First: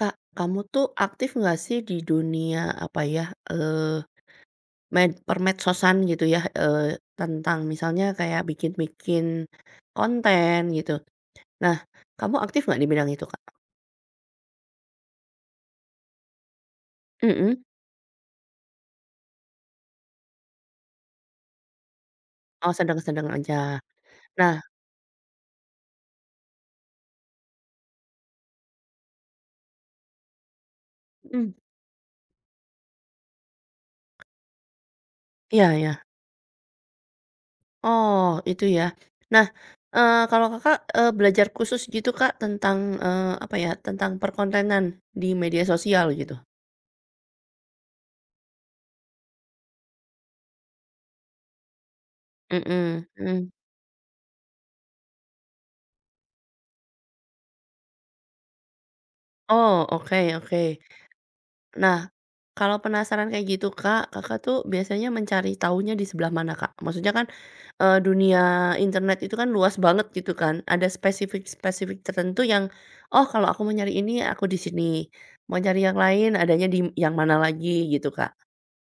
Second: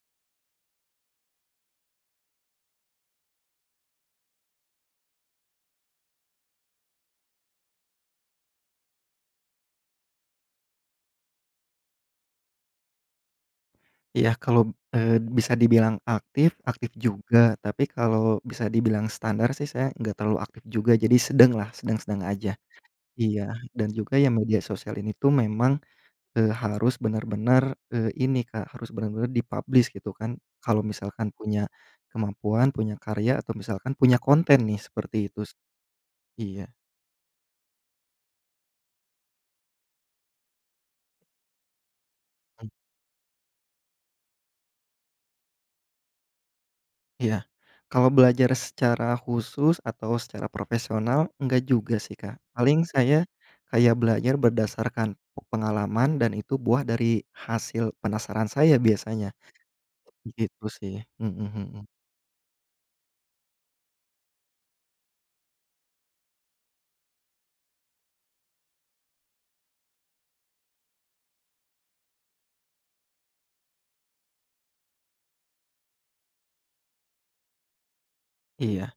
Kak, kamu tuh aktif nggak sih di dunia apa ya, eee, permedsosan gitu ya, tentang misalnya kayak bikin-bikin konten gitu. Nah, kamu aktif nggak di bidang itu, Kak? Iya kalau, bisa dibilang aktif, aktif juga, Mhm. tapi kalau bisa dibilang standar sih saya nggak terlalu aktif juga, jadi sedanglah, sedang-sedang aja. Oh, sedang-sedang Iya, aja. dan juga ya media Nah sosial ini tuh memang, harus benar-benar, ini Kak, harus benar-benar di-publish gitu kan, kalau misalkan mhm, punya kemampuan, punya karya, atau misalkan punya konten nih, seperti itu. iya iya. Iya. Oh, itu ya. Nah, kalau Kakak, belajar khusus gitu, Kak, tentang, apa ya, tentang perkontenan di media sosial gitu? Iya. Kalau belajar secara khusus atau secara profesional, enggak juga sih, Kak. Paling Mhm. saya Mhm. kayak belajar berdasarkan pengalaman dan itu buah dari hasil penasaran saya biasanya, Oh, oke gitu oke. sih. Mhm mhm. Nah, kalau penasaran kayak gitu Kak, Kakak tuh biasanya mencari tahunya di sebelah mana Kak? Maksudnya kan, dunia internet itu kan luas banget gitu kan, ada spesifik-spesifik tertentu yang, "Oh kalau aku mau nyari ini aku di sini, mau cari yang lain adanya di yang mana lagi?" Gitu Kak. Iya.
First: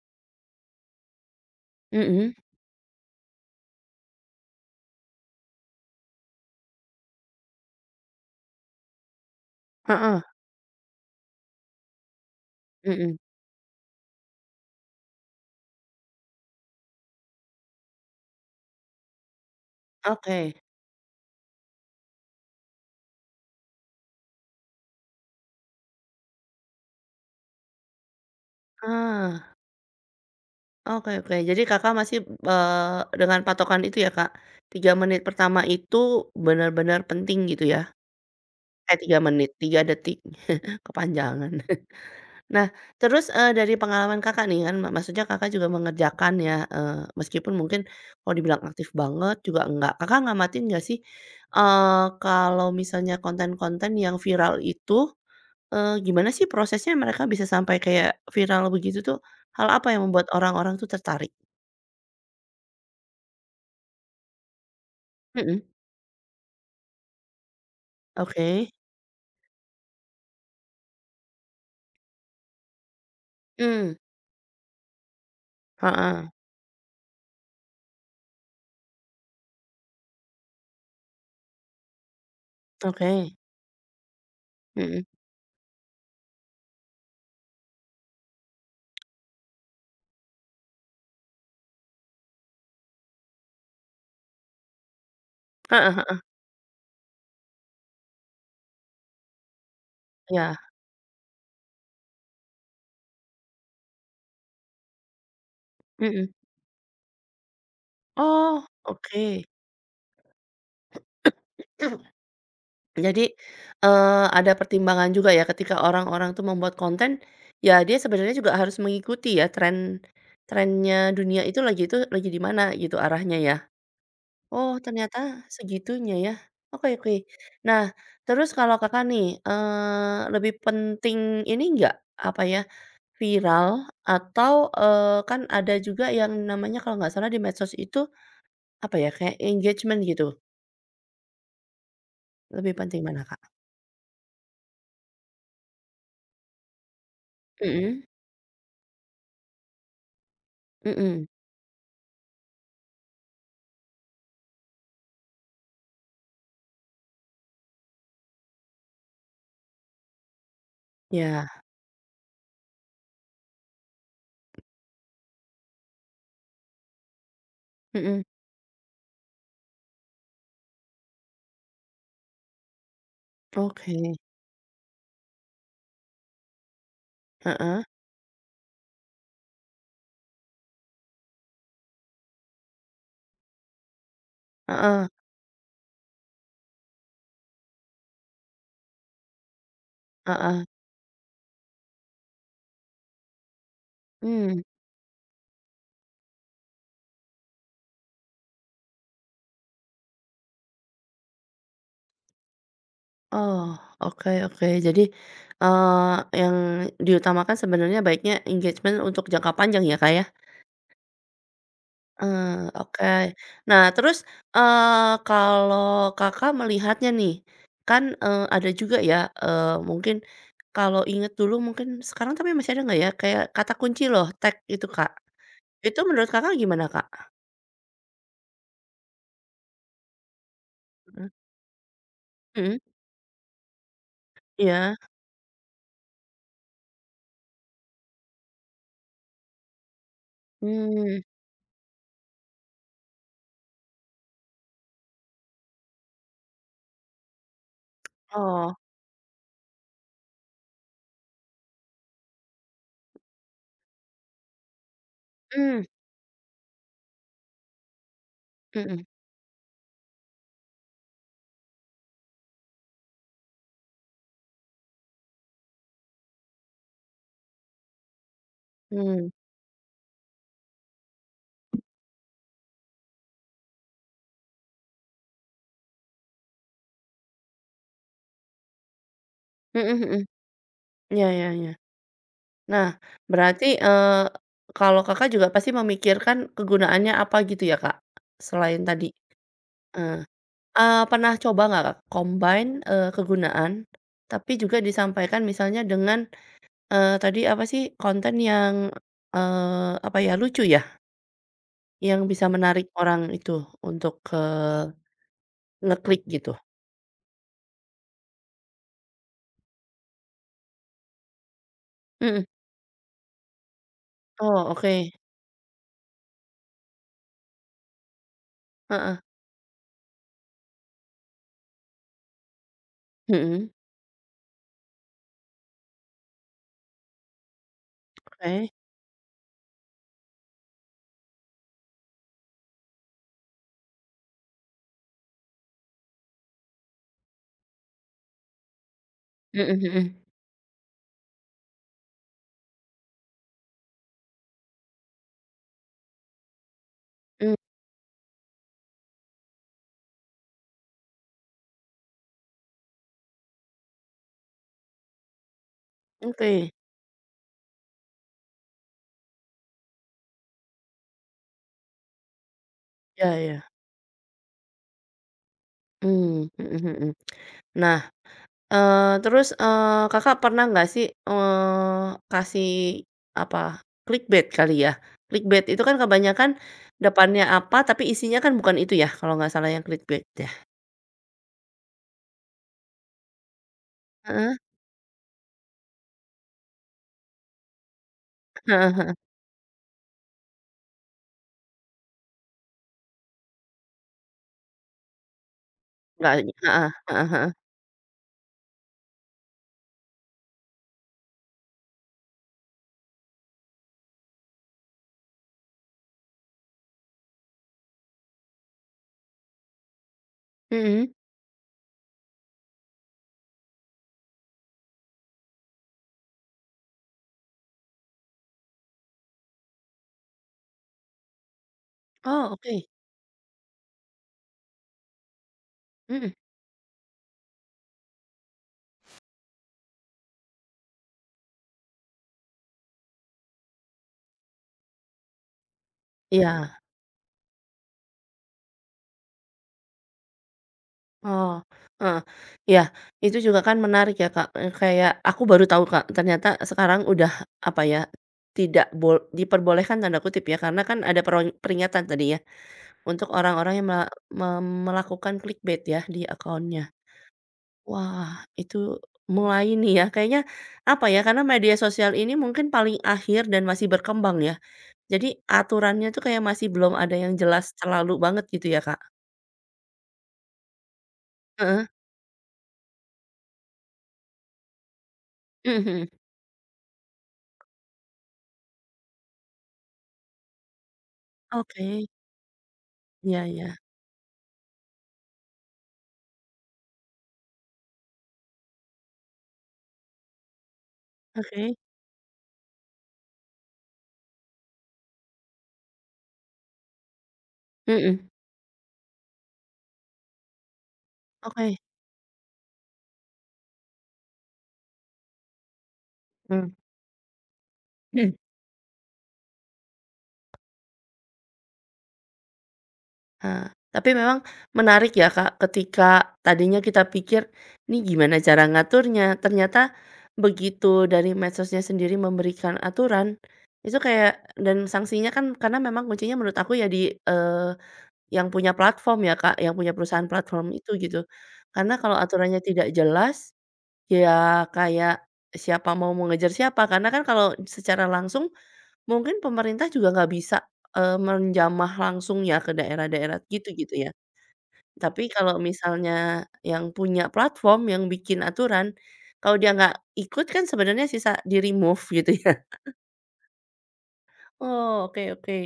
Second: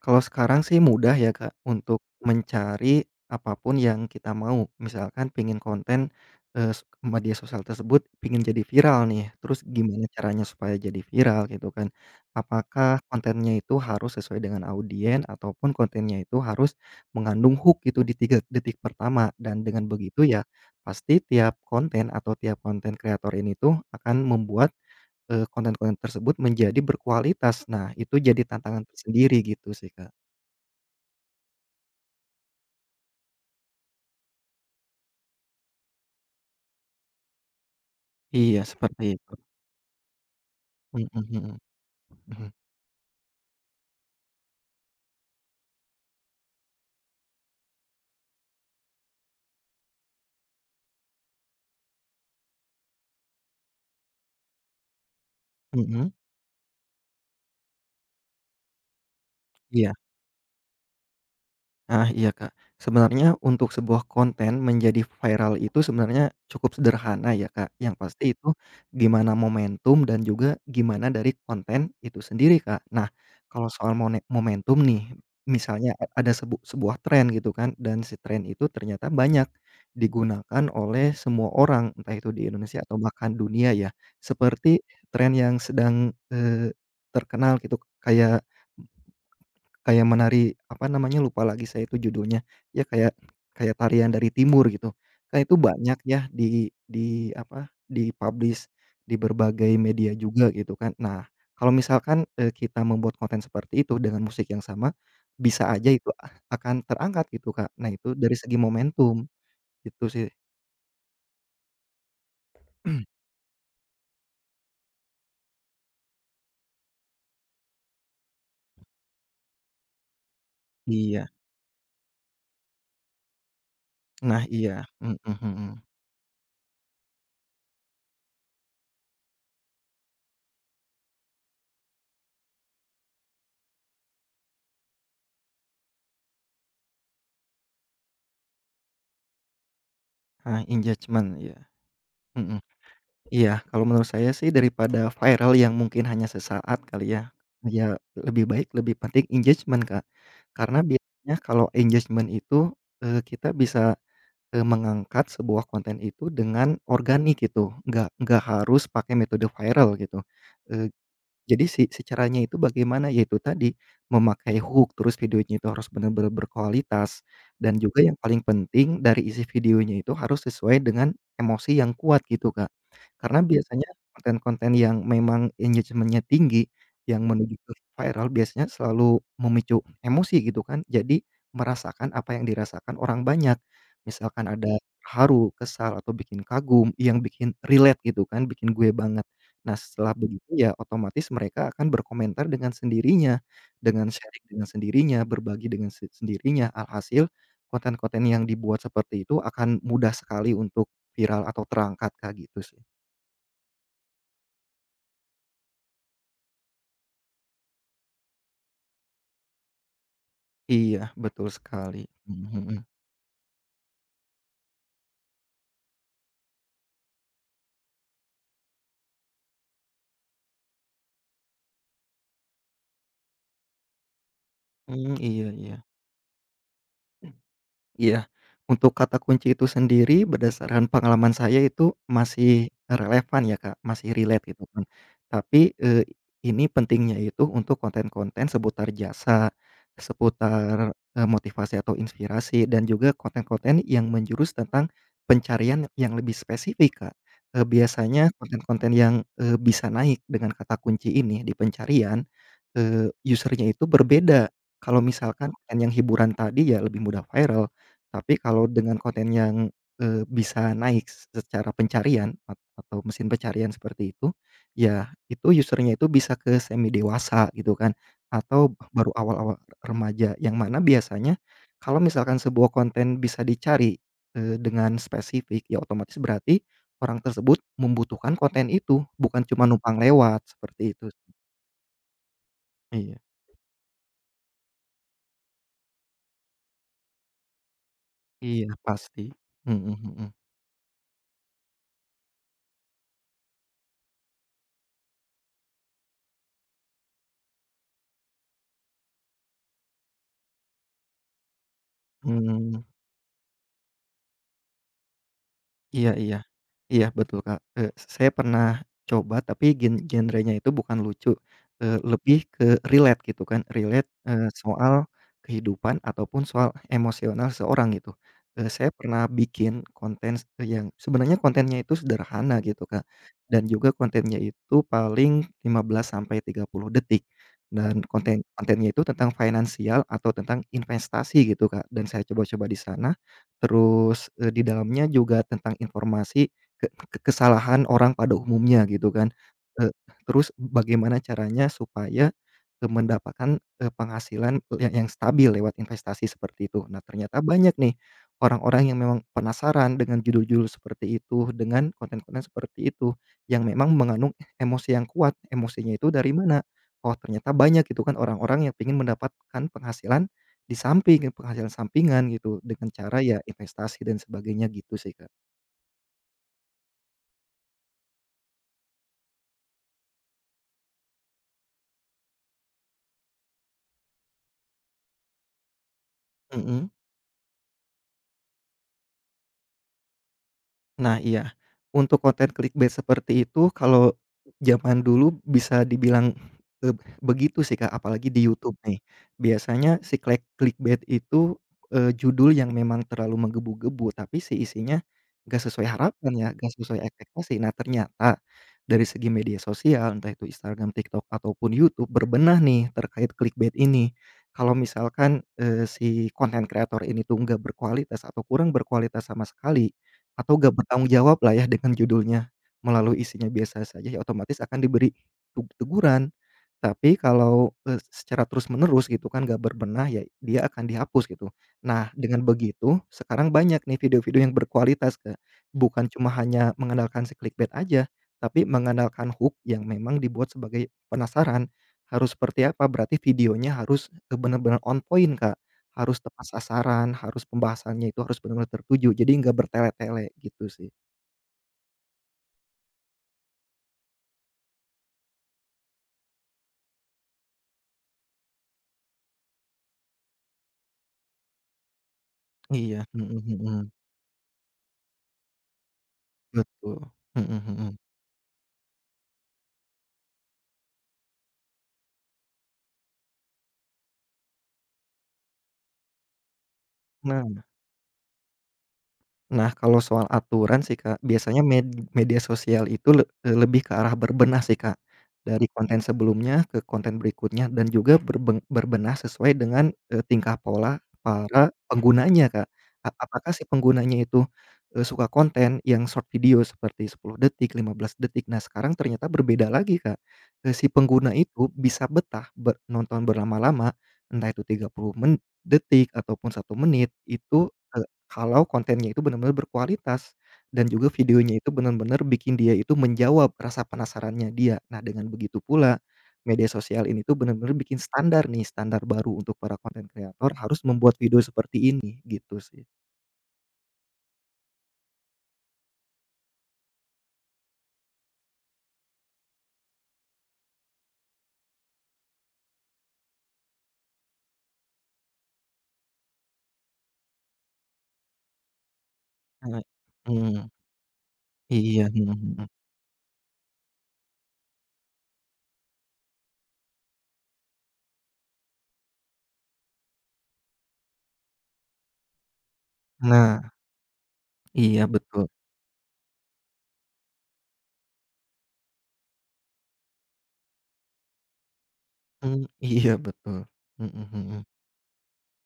Kalau sekarang sih mudah ya Kak, untuk Mhm, mencari apapun yang kita mau. Misalkan pingin konten, eee, s media sosial tersebut pingin jadi viral nih, terus gimana heeh, caranya supaya jadi viral gitu kan. Apakah mhm, kontennya itu harus sesuai dengan audien ataupun kontennya itu harus mengandung hook gitu di 3 detik pertama. Dan dengan begitu ya, oke. pasti tiap konten atau tiap konten kreator ini tuh akan membuat, konten-konten tersebut menjadi berkualitas. Nah, itu jadi tantangan tersendiri Ah, gitu sih, Kak. oke oke. Jadi Kakak masih, dengan patokan itu ya Kak, tiga menit pertama itu benar-benar penting gitu ya? Iya, Eh, seperti 3 itu. menit, 3 detik, Mhm kepanjangan. mhm. Mhm. Nah, terus, dari pengalaman Kakak nih kan maksudnya Kakak juga mengerjakan ya, meskipun mungkin kalau dibilang aktif banget juga enggak. Kakak ngamatin nggak sih, kalau misalnya konten-konten yang viral itu, Mhm, gimana sih prosesnya mereka bisa sampai kayak viral begitu tuh? Hal iya. apa yang membuat orang-orang tuh tertarik? Ah, iya, Kak. Sebenarnya untuk sebuah konten menjadi viral Mhm, itu sebenarnya cukup sederhana ya, Kak. Yang pasti itu oke, gimana momentum dan juga gimana dari konten itu sendiri, Kak. Nah, kalau mmm, soal momentum nih, misalnya heeh, ada sebuah tren gitu kan dan si tren itu ternyata banyak digunakan oleh semua orang, entah itu di Indonesia atau oke, bahkan dunia ya. Seperti mhm, tren yang sedang, terkenal gitu kayak Kayak menari, apa namanya, lupa lagi saya itu judulnya. Ya kayak kayak tarian dari timur gitu. Kan itu heeh banyak heeh, ya di apa, di-publish di berbagai media juga iya, gitu kan. Nah, kalau misalkan, kita membuat konten seperti itu dengan musik yang sama, bisa aja itu mhm. akan terangkat gitu, Kak. Nah itu dari segi Oh, momentum, oke. gitu sih. Jadi, ada pertimbangan juga ya ketika orang-orang tuh membuat konten, ya dia sebenarnya juga harus mengikuti ya trennya Iya. dunia itu lagi di mana gitu arahnya ya. Nah Oh iya. Mhm ternyata mhm. segitunya ya. Oke oke. Nah terus kalau Kakak nih, lebih penting ini enggak, apa ya, viral atau, kan ada juga yang namanya kalau nggak salah di medsos itu, apa ya, kayak engagement gitu. Ah, engagement, iya. Mhm. Lebih penting mana Kak? Iya, kalau menurut saya sih daripada viral yang mungkin hanya sesaat kali ya, ya Mhm lebih baik lebih penting engagement, Kak. Karena mhm. biasanya kalau engagement itu, kita bisa, mengangkat sebuah konten itu dengan organik gitu, nggak harus pakai metode viral gitu, eee Ya, jadi si si caranya itu bagaimana, yaitu tadi, memakai hook, terus videonya itu harus benar-benar berkualitas, dan juga yang mhm. paling penting dari isi videonya itu harus sesuai dengan emosi yang kuat gitu, Kak. Karena biasanya Oke, konten-konten yang memang engagement-nya tinggi, yang menuju ke heeh viral biasanya selalu memicu emosi gitu kan, jadi merasakan apa yang dirasakan orang banyak. Misalkan ada heeh haru, kesal, atau bikin kagum, yang bikin relate gitu kan, bikin gue banget. Nah, setelah begitu heeh, ya otomatis mereka akan berkomentar dengan sendirinya, dengan sharing hmm dengan sendirinya, berbagi dengan sendirinya. Alhasil konten-konten yang dibuat seperti itu akan mudah sekali untuk viral atau terangkat, Kak, gitu sih. oh, oke oke. Jadi, eh yang diutamakan sebenarnya baiknya engagement untuk jangka panjang ya, Kak, ya? Iya, betul sekali. Mhm Eh, mhm. oke. Nah terus, eh kalau Kakak melihatnya nih, kan, ada juga ya, eh mungkin kalau inget dulu mungkin sekarang tapi masih ada nggak ya, kayak kata kunci loh, tag itu, Kak. Mmm, iya iya. Itu menurut Kakak gimana, Kak? Iya, untuk kata kunci itu sendiri berdasarkan Hmm pengalaman saya itu masih mhm, relevan ya, Kak, masih relate gitu kan. iya, Tapi, ini pentingnya itu untuk konten-konten seputar jasa, seputar, mmm, motivasi atau inspirasi dan juga konten-konten yang menjurus tentang pencarian yang lebih spesifik, Kak. Biasanya oh, konten-konten yang, bisa naik dengan kata kunci ini di pencarian, user itu berbeda. Kalau misalkan konten hmm yang hiburan tadi ya lebih mudah viral. Tapi kalau dengan mhm. konten yang, bisa naik secara pencarian atau mesin pencarian seperti itu, ya itu usernya itu bisa ke semi dewasa gitu kan, atau baru Mmm, awal-awal remaja, yang mana biasanya kalau misalkan sebuah konten bisa dicari, dengan spesifik, ya otomatis berarti orang tersebut membutuhkan konten itu, bukan cuma mhm numpang mhm, lewat, seperti itu. iya iya iya. Nah, Iya berarti, kalau Kakak juga pasti memikirkan kegunaannya apa gitu ya, Kak? iya, Selain tadi? pasti. Mhm Heeh. mhm. Pernah coba nggak Kak, combine, kegunaan, tapi juga disampaikan misalnya dengan, tadi apa sih, konten yang, apa ya, lucu ya, yang bisa Mmm. menarik orang itu untuk, Iya ngeklik iya. gitu? Iya betul, Kak. Eee, s saya pernah coba tapi genrenya itu bukan lucu, lebih Mhm. ke relate gitu kan, relate, Oh, soal oke. kehidupan ataupun soal emosional seseorang gitu. Eee, saya Heeh. pernah bikin konten yang sebenarnya kontennya itu sederhana gitu, Kak, dan Mhm. juga kontennya itu paling 15 sampai 30 detik dan konten Oke. kontennya itu tentang finansial atau tentang investasi gitu, Kak, dan saya coba-coba di sana. Terus, di dalamnya juga tentang informasi ke kesalahan orang pada umumnya gitu kan. Mhm Eee, mhm. terus bagaimana caranya supaya, mendapatkan, penghasilan yang stabil lewat investasi seperti itu. Nah ternyata Mmm, banyak nih orang-orang yang memang penasaran dengan judul-judul seperti itu, dengan konten-konten seperti itu, yang memang mengandung emosi yang kuat. Emosinya itu dari mana? oke. Oh ternyata banyak gitu kan orang-orang yang ingin mendapatkan penghasilan di samping, penghasilan sampingan gitu, dengan cara ya Ya ya, investasi dan sebagainya gitu sih, Kak. mmm, mhm mhm. Nah, terus, Kakak pernah nggak sih, kasih apa, clickbait kali ya? Clickbait itu kan kebanyakan Mhm. depannya apa, tapi isinya kan bukan itu ya, kalau nggak salah yang clickbait ya? Nah iya, untuk konten clickbait seperti itu kalau Heeh, zaman dulu bisa dibilang, begitu sih Kak, apalagi di YouTube heeh nih. heeh, Biasanya si clickbait itu, judul yang memang terlalu menggebu-gebu, tapi si isinya nggak sesuai harapan nggak ya, heeh nggak heeh sesuai heeh. ekspektasi. Nah ternyata dari segi media sosial, entah itu Instagram, TikTok, ataupun YouTube berbenah nih terkait clickbait ini. Kalau misalkan, si konten kreator ini tuh nggak berkualitas atau kurang berkualitas sama sekali atau gak bertanggung Mhm. jawab lah ya dengan judulnya, melalui isinya biasa saja, ya otomatis akan diberi teguran. Tapi kalau, secara terus-menerus gitu kan gak berbenah, ya dia akan dihapus gitu. Nah, dengan Oh oke, begitu sekarang banyak nih video-video yang berkualitas, Kak. Bukan cuma mhm, hanya mengandalkan si clickbait aja, tapi mengandalkan hook yang memang dibuat sebagai penasaran. Harus seperti apa, berarti videonya harus, benar-benar on point, Kak. Harus tepat iya. sasaran, harus pembahasannya itu harus benar-benar tertuju, jadi nggak bertele-tele gitu sih. Oh, heeh. Iya, itu juga kan menarik ya, Kak, kayak aku baru tahu, Kak, ternyata sekarang udah, apa ya, tidak diperbolehkan tanda kutip ya, karena kan ada peringatan tadi ya, Iya, untuk mhm orang-orang yang mhm. Melakukan clickbait ya di akunnya. Betul. Mhm mhm. Wah, itu mulai nih ya, kayaknya, apa ya, karena media sosial ini mungkin paling akhir dan masih berkembang ya. Jadi aturannya tuh kayak masih belum ada yang Nah jelas terlalu banget gitu ya, Kak? Nah, kalau soal aturan sih, Kak, biasanya Heeh, media sosial itu lebih ke arah berbenah sih, Kak. Dari mhm konten mhm. sebelumnya ke konten berikutnya dan juga berbenah sesuai dengan, tingkah pola para Oke, penggunanya, Kak. Ya Apakah si ya penggunanya itu, suka konten yang short video seperti 10 detik, 15 detik. Nah, sekarang ternyata berbeda lagi, Kak. Eee, si pengguna itu oke. bisa betah nonton berlama-lama, entah itu 30 detik ataupun 1 menit, itu, Mhm, kalau kontennya itu benar-benar berkualitas dan juga videonya itu oke, benar-benar bikin dia itu menjawab rasa penasarannya dia. Nah, dengan begitu pula media mmm, sosial ini tuh benar-benar bikin mhm. standar nih, standar baru untuk para konten kreator harus membuat video seperti ini, gitu sih. eee, tapi memang menarik ya, Kak, ketika tadinya kita pikir, "Nih gimana cara ngaturnya?" Ternyata begitu dari medsosnya sendiri memberikan aturan, itu kayak dan sanksinya kan karena memang kuncinya menurut aku ya di, eee, yang punya platform ya, Kak, yang Nah punya perusahaan platform mhm, itu gitu. Karena iya, kalau mhm aturannya mhm. tidak jelas, ya kayak siapa mau mengejar siapa, karena kan kalau secara langsung mungkin pemerintah juga nggak bisa, menjamah langsung ya ke daerah-daerah Nah, gitu gitu ya. iya Tapi betul. kalau misalnya yang punya platform, yang bikin aturan, kalau dia nggak ikut kan sebenarnya sisa di-remove gitu ya. Mmm, iya betul. Mhm mhm. Oh, oke oke.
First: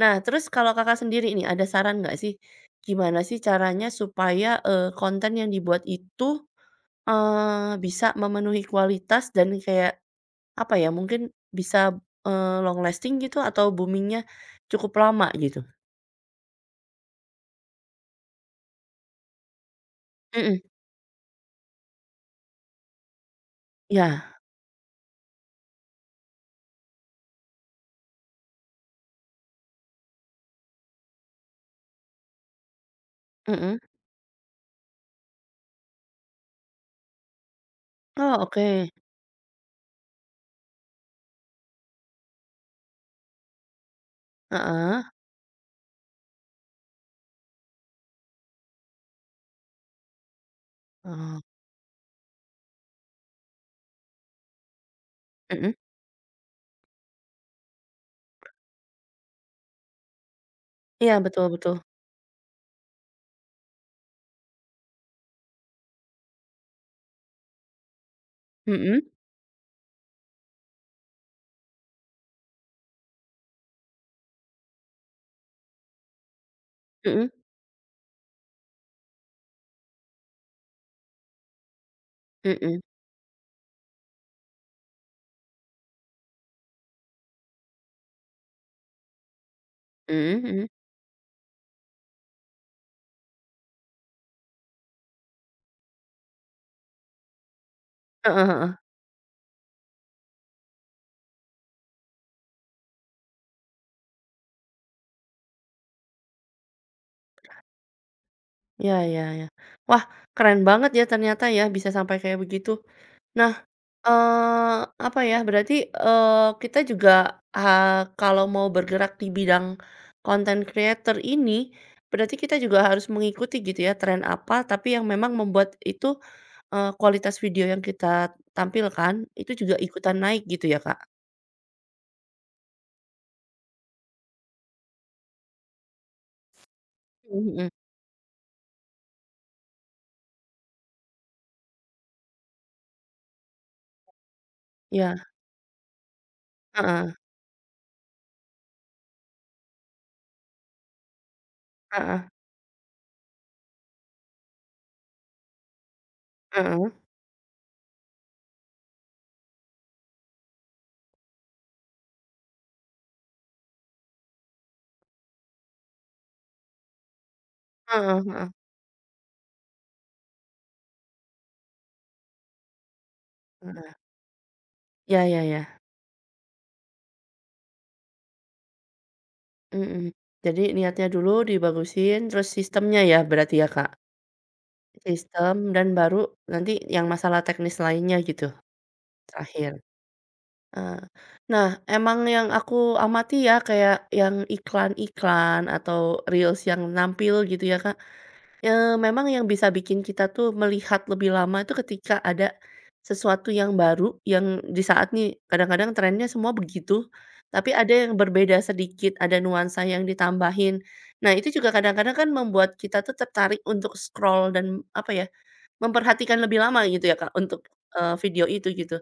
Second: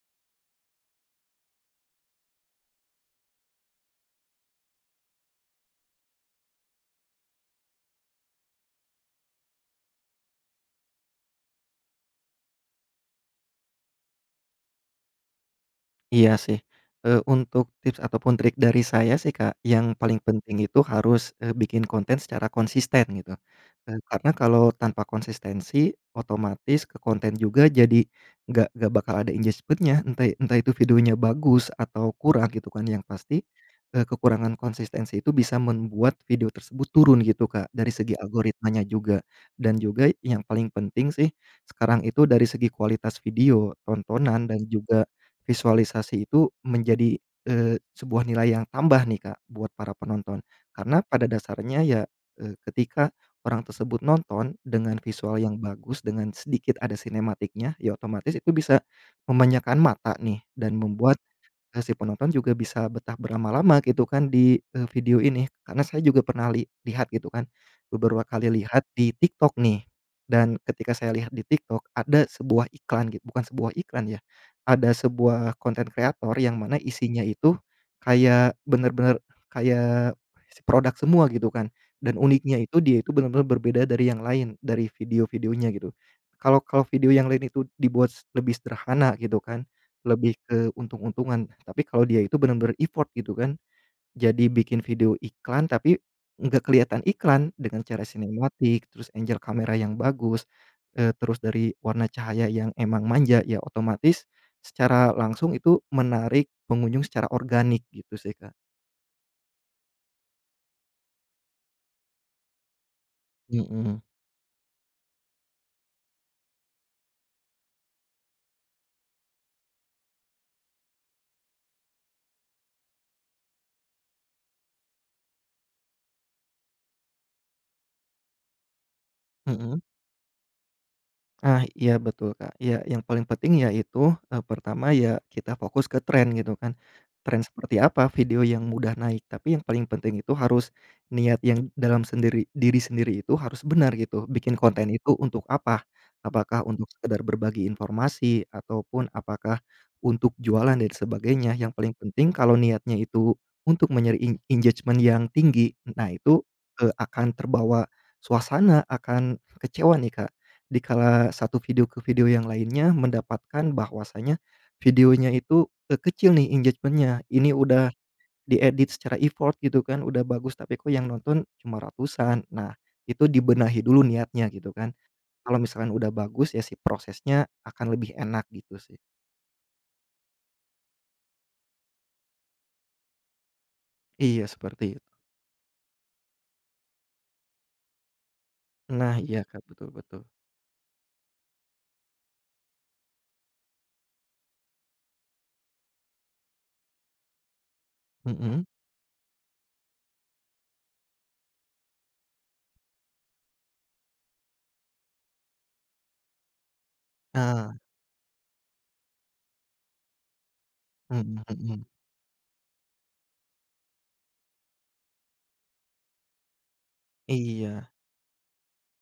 Nah, terus kalau Kakak sendiri nih ada saran nggak sih, gimana sih caranya supaya, konten yang dibuat itu, bisa memenuhi kualitas dan kayak apa ya, mungkin bisa, long lasting gitu atau booming-nya cukup lama gitu? Iya sih, untuk tips ataupun trik dari saya sih, Kak, yang paling penting Mhm, itu harus, bikin konten secara konsisten gitu, karena iya, kalau tanpa konsistensi otomatis ke konten juga jadi nggak bakal ada engagement-nya entah entah itu videonya bagus atau kurang gitu kan, yang pasti, mhm. Kekurangan konsistensi itu bisa membuat video tersebut turun gitu, Kak, dari segi Oh, oke, algoritmanya juga dan juga yang paling penting sih sekarang itu dari segi kualitas video, tontonan dan heeh, juga visualisasi itu menjadi, sebuah nilai yang tambah nih, Kak, buat para penonton. Karena pada oh, dasarnya ya, ketika orang tersebut nonton dengan visual yang mhm, bagus, dengan sedikit ada sinematiknya, ya otomatis itu bisa memanjakan mata nih dan iya membuat. betul betul, Eee, si penonton juga bisa betah berlama-lama gitu kan di, video ini. Karena saya juga pernah lihat gitu kan, beberapa kali lihat mhm di TikTok nih, dan ketika saya lihat di TikTok ada sebuah iklan, bukan sebuah iklan ya, ada sebuah konten kreator yang mana isinya mhm itu kayak bener-bener kayak si produk semua gitu kan, dan uniknya mhm itu dia itu bener-bener berbeda dari yang lain, dari video-videonya gitu. Kalau kalau video yang lain itu dibuat lebih sederhana gitu kan lebih mhm mhm, ke untung-untungan. Tapi kalau dia itu benar-benar effort gitu kan. Jadi bikin video iklan tapi nggak kelihatan iklan dengan cara heeh heeh, sinematik, terus angle kamera yang bagus, terus dari warna cahaya yang emang manja, ya otomatis secara langsung itu menarik pengunjung secara organik gitu sih, Kak. iya iya iya. Wah, keren banget ya ternyata ya bisa sampai kayak begitu. Nah, Mhm, eee, apa ya, berarti, eee, kita juga, eee, kalau mau bergerak di bidang content creator ini, berarti kita juga harus mengikuti gitu ya tren apa, tapi yang memang membuat itu kualitas video yang kita tampilkan, itu juga mhm. ikutan naik gitu ya, Kak? Ah, iya betul, Kak. Ya yang paling penting yaitu, pertama ya kita fokus ke tren gitu kan. Tren Mhm mhm. seperti apa video yang mudah naik, tapi yang paling penting itu harus niat yang dalam sendiri diri sendiri itu harus benar gitu. Bikin konten itu Iya, untuk apa? Apakah untuk heeh sekedar berbagi informasi ataupun apakah untuk jualan dan sebagainya. Yang paling heeh penting kalau niatnya itu untuk mencari engagement yang tinggi, nah itu, heeh akan terbawa suasana, akan kecewa nih, Kak, dikala satu video ke video yang lainnya mendapatkan bahwasanya videonya itu, kecil nih engagement-nya, ini udah heeh heeh diedit secara effort gitu kan, udah bagus tapi kok yang nonton cuma ratusan. Nah, itu dibenahi heeh. dulu niatnya gitu kan. Ya ya Kalau ya, misalkan udah bagus ya si prosesnya akan lebih enak gitu sih. mhm. Jadi niatnya dulu dibagusin, terus sistemnya ya berarti ya, Kak? Iya seperti itu. Sistem dan baru nanti yang masalah teknis lainnya gitu, Nah iya Kak, terakhir. betul betul. Eee, nah emang yang aku amati ya, kayak yang iklan-iklan atau reels yang nampil gitu ya, Kak. Mhm. Memang yang bisa bikin kita tuh melihat lebih lama itu ketika ada sesuatu yang baru, yang di saat nih kadang-kadang trennya semua begitu, tapi Ah, ada yang berbeda sedikit, ada nuansa yang ditambahin. Nah, mhm itu juga mhm. kadang-kadang kan membuat kita tuh tertarik untuk scroll dan, apa ya, memperhatikan lebih lama gitu ya, Kak, untuk, Iya. Video itu gitu.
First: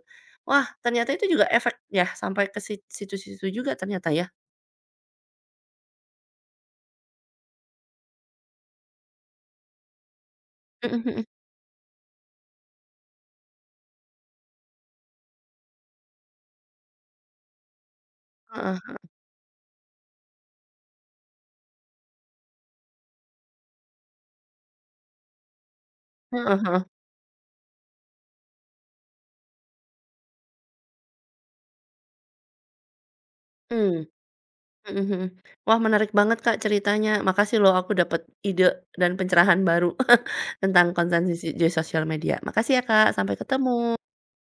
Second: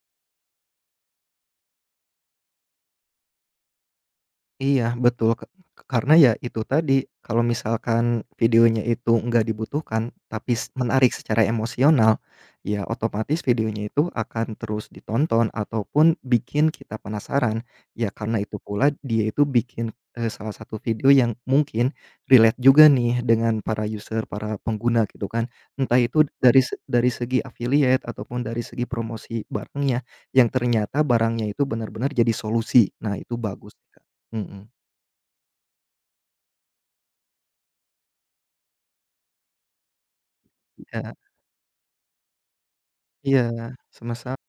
Wah, ternyata itu juga efek ya sampai ke situ-situ juga ternyata ya? Iya betul, Kak, karena ya itu tadi, kalau misalkan videonya itu nggak dibutuhkan, tapi Mhm menarik mhm. secara emosional, ya otomatis videonya itu akan terus ditonton ataupun bikin kita penasaran. Ya karena itu Heeh pula heeh. dia itu bikin, salah satu video yang mungkin relate juga nih dengan para user, para pengguna gitu kan. Entah itu Heeh heeh. dari segi affiliate ataupun dari segi promosi barangnya, yang ternyata barangnya itu benar-benar jadi solusi. Nah itu bagus, Kak. Mmm. Mhm, Mhm mhm. Wah menarik banget Kak ceritanya. Makasih loh aku dapat ide dan pencerahan baru tentang iya konten di sosial media. Makasih ya Kak, sampai iya, ketemu. sama-sama,